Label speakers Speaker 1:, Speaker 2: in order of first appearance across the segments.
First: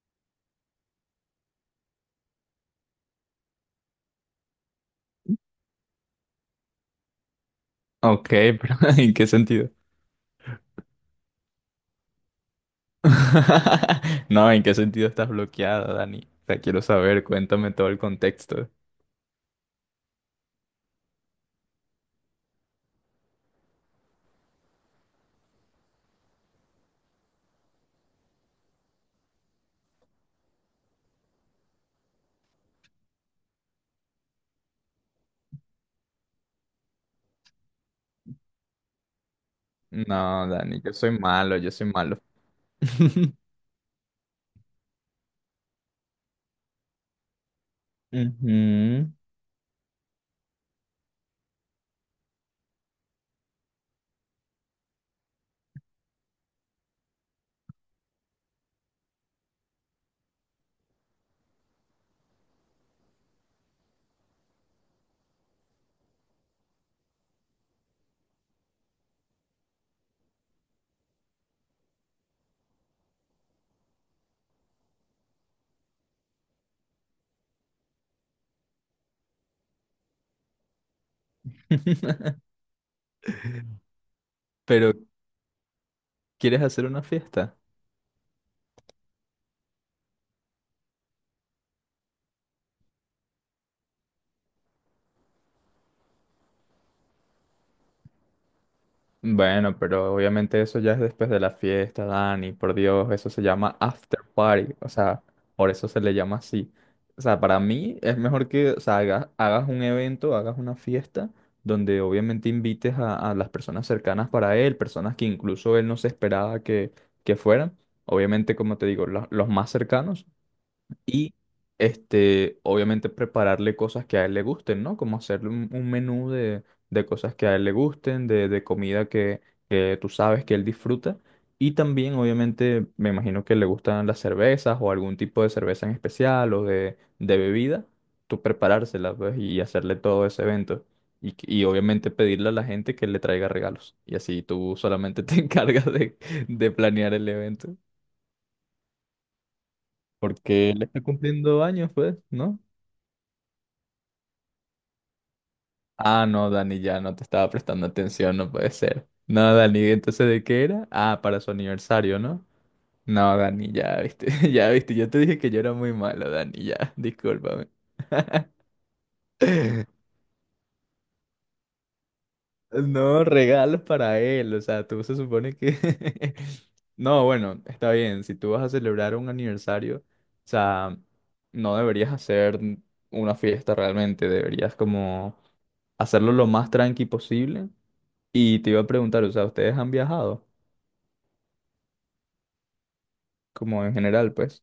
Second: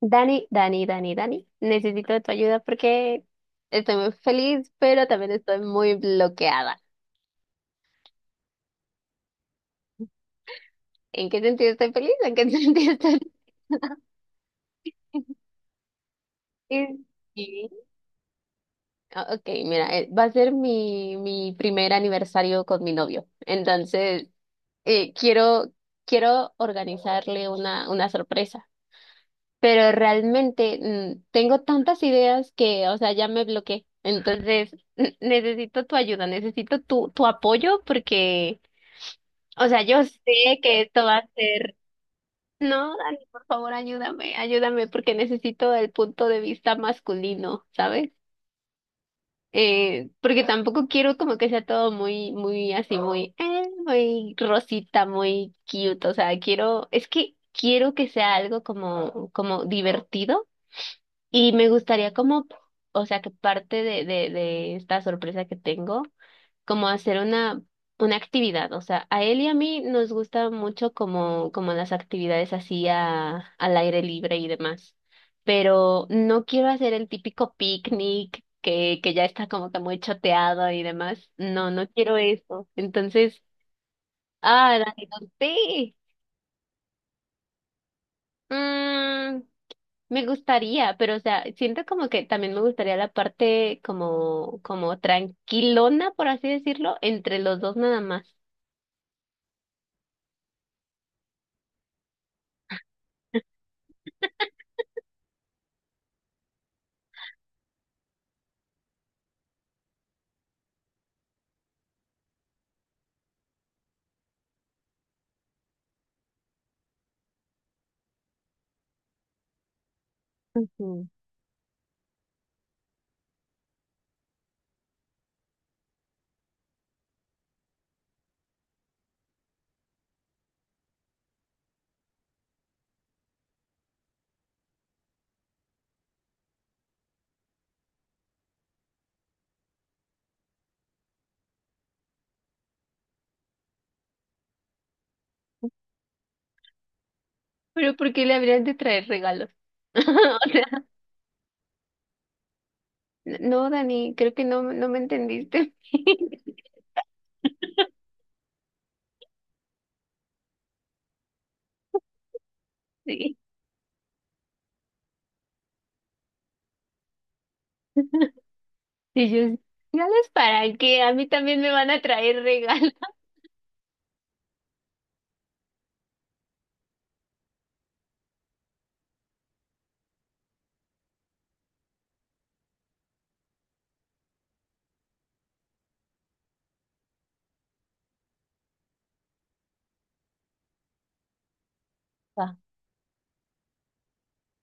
Speaker 1: Dani, Dani, Dani, Dani, necesito de tu ayuda porque estoy muy feliz, pero también estoy muy bloqueada.
Speaker 2: Ok, pero ¿en qué sentido?
Speaker 1: ¿En qué sentido estoy feliz? ¿En qué sentido estoy
Speaker 2: No, ¿en qué sentido estás bloqueada, Dani? O sea, quiero
Speaker 1: feliz?
Speaker 2: saber,
Speaker 1: Sí.
Speaker 2: cuéntame todo el contexto.
Speaker 1: Ok, mira, va a ser mi primer aniversario con mi novio. Entonces, eh, quiero, quiero organizarle una sorpresa. Pero realmente tengo tantas ideas que, o sea, ya me bloqueé. Entonces, necesito tu ayuda, necesito tu apoyo porque o sea, yo
Speaker 2: No,
Speaker 1: sé que
Speaker 2: Dani, yo
Speaker 1: esto va
Speaker 2: soy
Speaker 1: a
Speaker 2: malo, yo
Speaker 1: ser.
Speaker 2: soy malo.
Speaker 1: No, Dani, por favor, ayúdame, ayúdame, porque necesito el punto de vista masculino, ¿sabes?
Speaker 2: Ujú.
Speaker 1: Porque tampoco quiero como que sea todo muy así, muy rosita, muy cute. O sea, quiero, es que quiero que sea algo como, como divertido y me gustaría como, o sea, que parte de esta sorpresa que tengo, como hacer una actividad. O sea, a él y a mí nos gusta mucho como, como las actividades así a, al aire libre y demás. Pero no quiero hacer el típico picnic que ya está como que muy choteado y demás. No, no quiero eso. Entonces, ah,
Speaker 2: Pero,
Speaker 1: Dani, no sé.
Speaker 2: ¿quieres hacer una fiesta?
Speaker 1: Me gustaría, pero o sea, siento como que también me gustaría la parte como, como tranquilona, por así decirlo, entre los dos nada más.
Speaker 2: Bueno, pero obviamente eso ya es después de la fiesta, Dani, por Dios, eso se llama after party, o sea, por eso se le llama así. O sea, para mí es mejor que, o sea, hagas un evento, hagas una fiesta donde obviamente invites a, las personas cercanas para él, personas que incluso él no se esperaba que fueran. Obviamente, como te digo, los más cercanos
Speaker 1: Ujú.
Speaker 2: y este, obviamente prepararle cosas que a él le gusten, ¿no? Como hacerle un menú de cosas que a él le gusten, de comida que tú sabes que él disfruta. Y también, obviamente, me imagino que le gustan las cervezas o algún tipo de cerveza en especial o de bebida, tú preparársela, pues, y hacerle todo ese evento. Y, y obviamente pedirle a la gente que le traiga regalos. Y así tú solamente te encargas de planear el evento.
Speaker 1: Pero ¿por qué le habrían de traer regalos? O
Speaker 2: Porque él
Speaker 1: sea,
Speaker 2: está cumpliendo años, pues, ¿no?
Speaker 1: no, Dani, creo que no me entendiste.
Speaker 2: Ah, no, Dani, ya no te estaba prestando atención, no puede ser. No, Dani, entonces ¿de qué era? Ah, para su aniversario, ¿no?
Speaker 1: Sí.
Speaker 2: No, Dani, ya viste, ya viste, yo te dije que yo era muy malo, Dani, ya, discúlpame.
Speaker 1: Y yo, ¿regalos para qué? A mí también me van a traer regalos.
Speaker 2: No, regalos para él, o sea, tú se supone que... No, bueno, está bien, si tú vas a celebrar un aniversario, o sea, no deberías hacer una fiesta realmente, deberías como hacerlo lo más tranqui posible. Y te iba a preguntar, o sea, ¿ustedes han viajado? Como en general, pues.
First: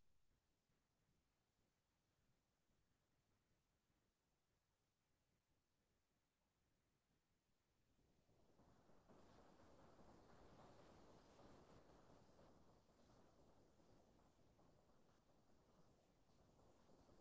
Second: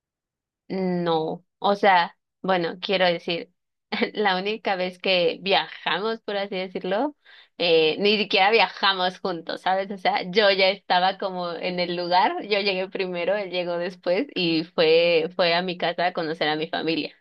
Speaker 1: No, o sea, bueno, quiero decir, la única vez que viajamos, por así decirlo, ni siquiera viajamos juntos, ¿sabes? O sea, yo ya estaba como en el lugar, yo llegué primero, él llegó después y fue a mi casa a conocer a mi familia.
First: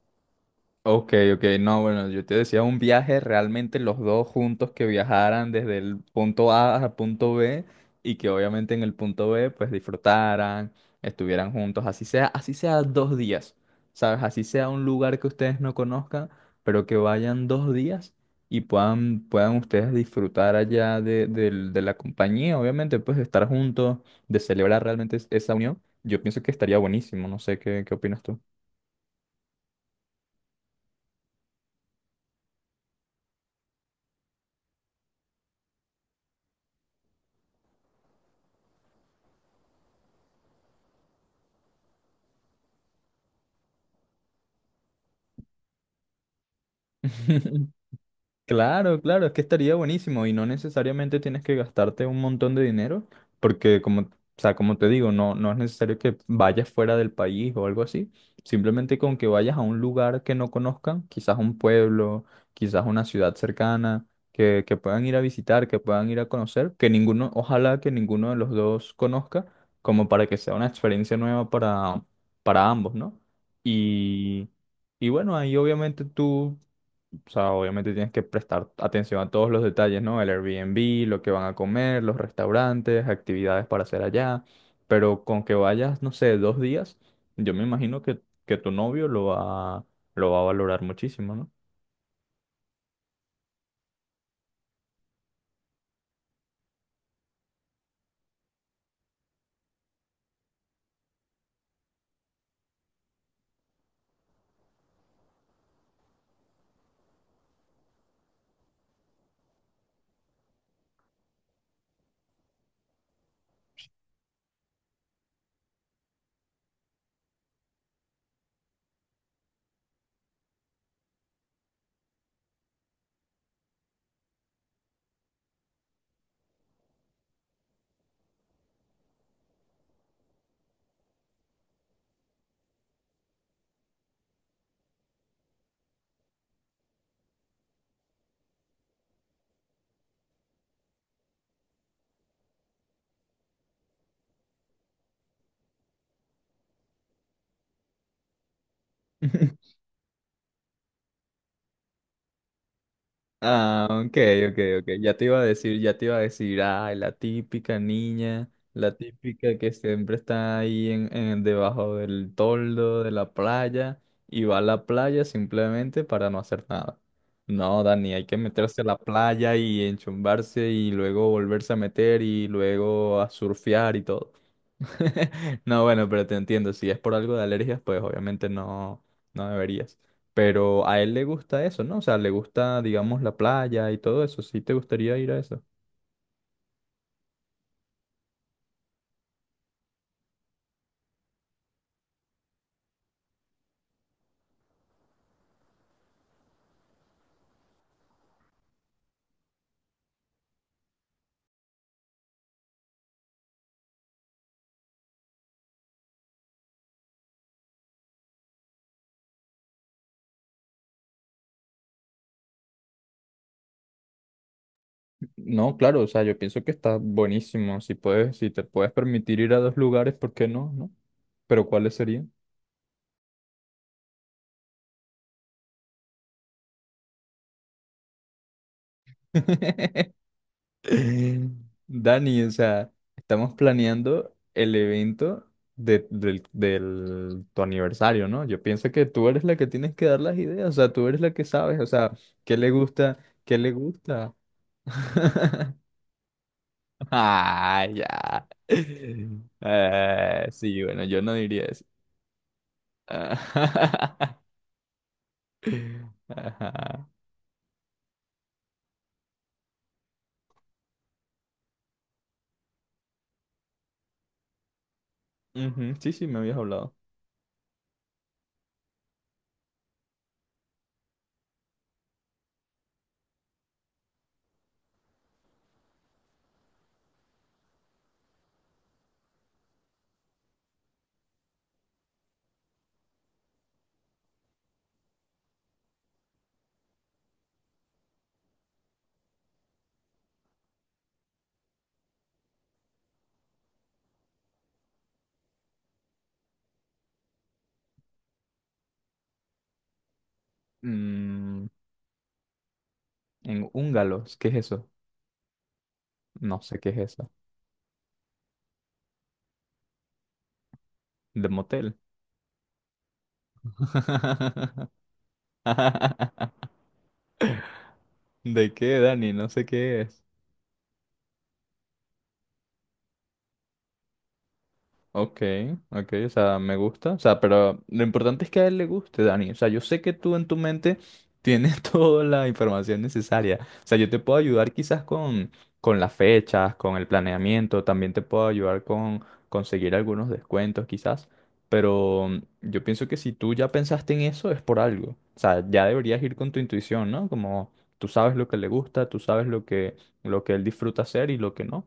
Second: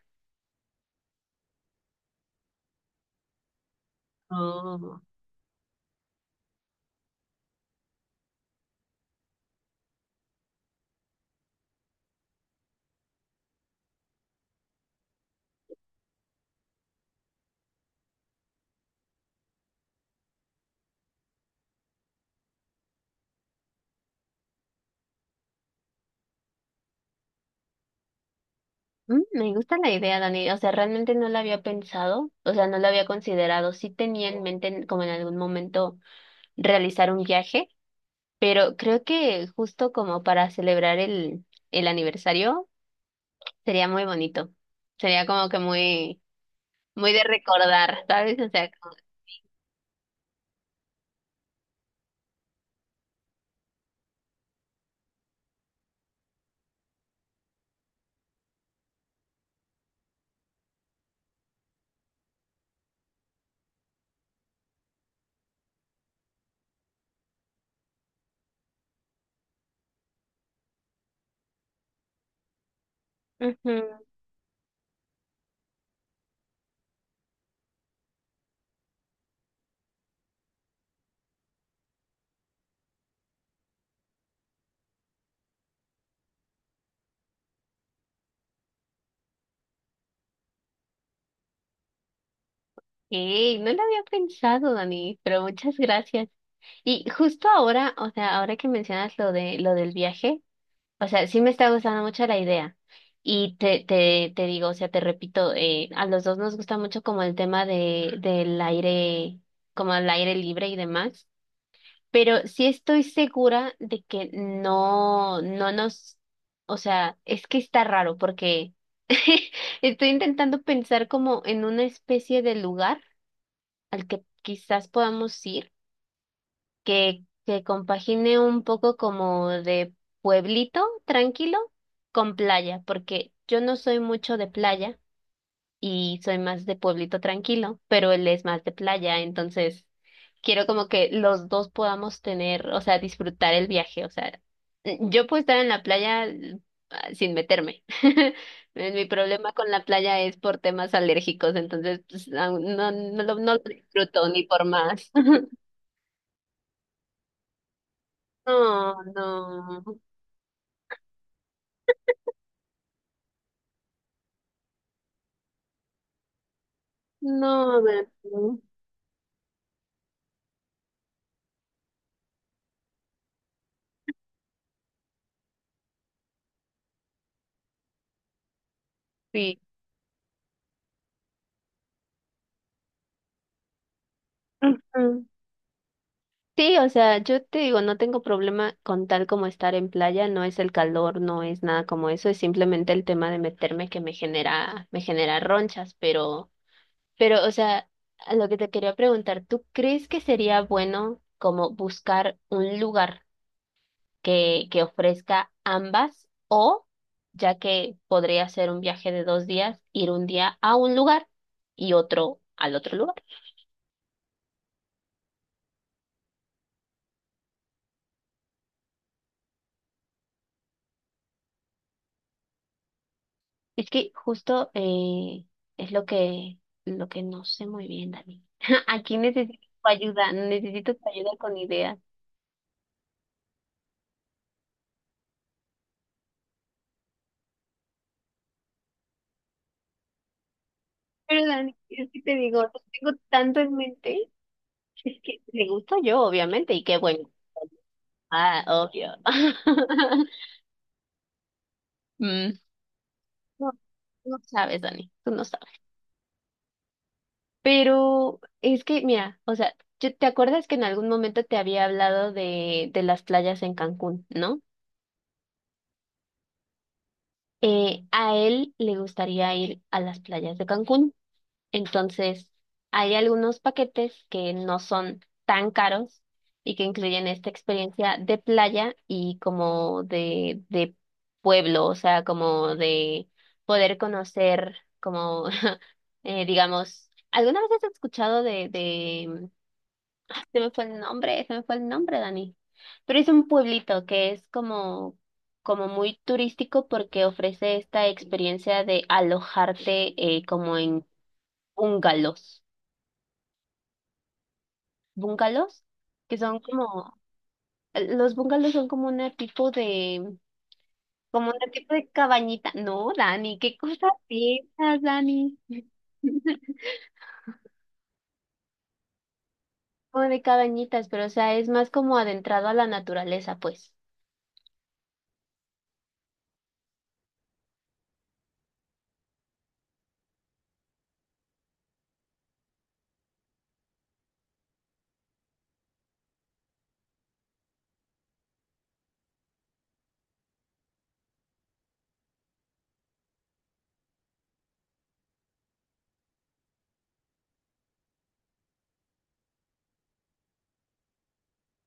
Speaker 2: Ok, ok, no, bueno, yo te decía un viaje realmente los dos juntos que
Speaker 1: Oh.
Speaker 2: viajaran desde el punto A al punto B y que obviamente en el punto B pues disfrutaran, estuvieran juntos, así sea dos días, ¿sabes? Así sea un lugar que ustedes no conozcan, pero que vayan dos días y puedan ustedes disfrutar allá de, de la compañía, obviamente pues de estar juntos, de celebrar realmente esa unión. Yo pienso que estaría buenísimo, no sé qué, qué opinas tú.
Speaker 1: Me gusta la idea, Dani. O sea, realmente no la había pensado, o sea, no la había considerado. Sí tenía en mente como en algún momento realizar un viaje. Pero creo que justo como para celebrar el aniversario sería muy bonito. Sería como que muy, muy de recordar, ¿sabes? O sea, como...
Speaker 2: Claro, claro, es que estaría buenísimo y no necesariamente tienes que gastarte un montón de dinero, porque como, o sea, como te digo, no, no es necesario que vayas fuera del país o algo así, simplemente con que vayas a un lugar que no conozcan, quizás un pueblo, quizás una ciudad cercana, que puedan ir a visitar, que puedan ir a conocer, que ninguno, ojalá que ninguno de los dos conozca, como para que sea una experiencia nueva para ambos, ¿no?
Speaker 1: Ujú.
Speaker 2: Y... Y bueno, ahí obviamente tú, o sea, obviamente tienes que prestar atención a todos los detalles, ¿no? El Airbnb, lo que van a comer, los restaurantes, actividades para hacer allá. Pero con que vayas, no sé, dos días, yo me imagino que tu novio lo va a valorar muchísimo, ¿no?
Speaker 1: Ey, no lo había pensado, Dani, pero muchas gracias. Y justo ahora, o sea, ahora que mencionas lo del viaje, o sea, sí me está gustando mucho la idea. Y te digo, o sea, te repito, a los dos nos gusta mucho como el tema de, del aire, como el aire libre y demás. Pero sí estoy segura de que no, no nos, o sea, es que está raro porque estoy intentando pensar como en una especie de lugar al que quizás podamos ir, que compagine un poco como de pueblito tranquilo con playa, porque yo no soy mucho de playa y soy más de pueblito tranquilo, pero él es más de playa, entonces quiero como que los dos podamos tener, o sea, disfrutar el viaje, o sea, yo puedo estar en la playa sin meterme. Mi problema con la playa es por temas alérgicos, entonces pues, aún no lo
Speaker 2: Ah, ok,
Speaker 1: disfruto ni
Speaker 2: ok,
Speaker 1: por
Speaker 2: ok.
Speaker 1: más.
Speaker 2: Ya te iba a decir, ya te iba a decir, ay, la típica niña, la
Speaker 1: No,
Speaker 2: típica que
Speaker 1: no,
Speaker 2: siempre está ahí en debajo del toldo de la playa y va a la playa simplemente para no hacer nada.
Speaker 1: no,
Speaker 2: No, Dani, hay que
Speaker 1: Beto,
Speaker 2: meterse a la playa y enchumbarse y luego volverse a meter y luego a surfear y todo. No, bueno, pero te entiendo, si es por algo de alergias, pues obviamente no, no
Speaker 1: sí.
Speaker 2: deberías. Pero a él le gusta eso, ¿no? O sea, le gusta, digamos, la playa y todo eso. ¿Sí te gustaría ir a eso?
Speaker 1: Sí, o sea, yo te digo, no tengo problema con tal como estar en playa, no es el calor, no es nada como eso, es simplemente el tema de meterme que me genera ronchas, pero, o sea, a lo que te quería preguntar, ¿tú crees que sería bueno como buscar un lugar que ofrezca ambas o, ya que podría ser un viaje de dos días, ir un día a un lugar y otro al otro lugar?
Speaker 2: No, claro, o sea, yo pienso que está buenísimo. Si puedes, si te puedes permitir ir a dos lugares, ¿por qué no? ¿No? Pero ¿cuáles serían?
Speaker 1: Es que justo es lo que no sé muy bien, Dani. Aquí necesito tu ayuda con ideas.
Speaker 2: Dani, o sea, estamos planeando el evento de, del, tu aniversario, ¿no? Yo pienso que tú eres la que tienes que dar las ideas, o sea, tú eres la que
Speaker 1: Pero Dani,
Speaker 2: sabes, o
Speaker 1: es
Speaker 2: sea,
Speaker 1: que te
Speaker 2: ¿qué
Speaker 1: digo, no
Speaker 2: le
Speaker 1: tengo
Speaker 2: gusta? ¿Qué
Speaker 1: tanto
Speaker 2: le
Speaker 1: en mente.
Speaker 2: gusta?
Speaker 1: Es que me gusta yo, obviamente, y qué bueno.
Speaker 2: Ah, ya.
Speaker 1: Ah, obvio.
Speaker 2: Sí, bueno, yo no diría eso.
Speaker 1: Mm. No, no
Speaker 2: Ah,
Speaker 1: sabes, Dani, tú no sabes.
Speaker 2: ajá.
Speaker 1: Pero es que, mira, o sea, ¿te acuerdas que en algún momento te había hablado de las playas en Cancún, ¿no?
Speaker 2: Ujú, sí, sí, me habías hablado.
Speaker 1: A él le gustaría ir a las playas de Cancún. Entonces, hay algunos paquetes que no son tan caros y que incluyen esta experiencia de playa y como de pueblo, o sea, como de poder conocer, como, digamos, ¿alguna vez has escuchado de, se me fue el nombre, se me fue el nombre, Dani. Pero es un pueblito que es como, como muy turístico porque ofrece esta experiencia de alojarte como en
Speaker 2: Mm,
Speaker 1: bungalows.
Speaker 2: en húngalos, ¿qué es eso?
Speaker 1: ¿Bungalows? Que
Speaker 2: No
Speaker 1: son
Speaker 2: sé qué es
Speaker 1: como,
Speaker 2: eso.
Speaker 1: los bungalows son como un tipo de,
Speaker 2: De
Speaker 1: como un tipo
Speaker 2: motel.
Speaker 1: de cabañita. No, Dani, ¿qué cosas piensas, Dani?
Speaker 2: ¿De qué, Dani? No sé qué es.
Speaker 1: Como de cabañitas, pero o sea, es más como adentrado a la naturaleza, pues.
Speaker 2: Ok, ok, o sea, me gusta. O sea, pero lo importante es que a él le guste, Dani. O sea, yo sé que tú en tu mente tienes toda la información necesaria. O sea, yo te puedo ayudar quizás con las fechas, con el planeamiento, también te puedo ayudar con conseguir algunos descuentos quizás. Pero yo pienso que si tú ya pensaste en eso es por algo. O sea, ya deberías ir con tu intuición, ¿no? Como tú sabes lo que le gusta, tú sabes lo que él disfruta hacer y lo que no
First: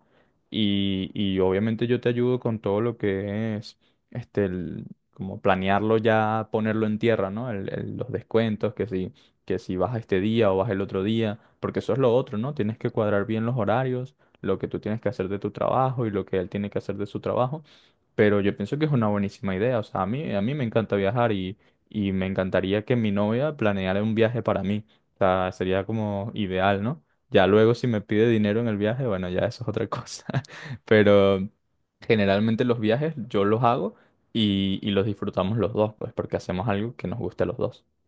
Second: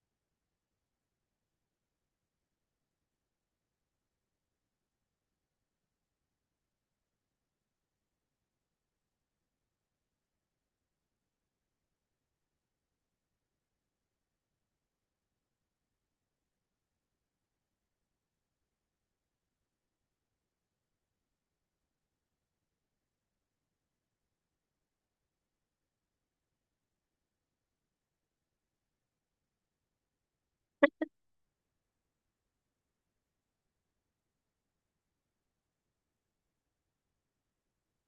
Speaker 2: y, y obviamente yo te ayudo con todo lo que es, este, como planearlo ya, ponerlo en tierra, ¿no? Los descuentos, que si vas este día o vas el otro día, porque eso es lo otro, ¿no? Tienes que cuadrar bien los horarios, lo que tú tienes que hacer de tu trabajo y lo que él tiene que hacer de su trabajo, pero yo pienso que es una buenísima idea. O sea, a mí me encanta viajar y me encantaría que mi novia planeara un viaje para mí. O sea, sería como ideal, ¿no? Ya luego si me pide dinero en el viaje, bueno, ya eso es otra cosa. Pero generalmente los viajes yo los hago y los disfrutamos los dos, pues porque hacemos algo que nos guste a los dos.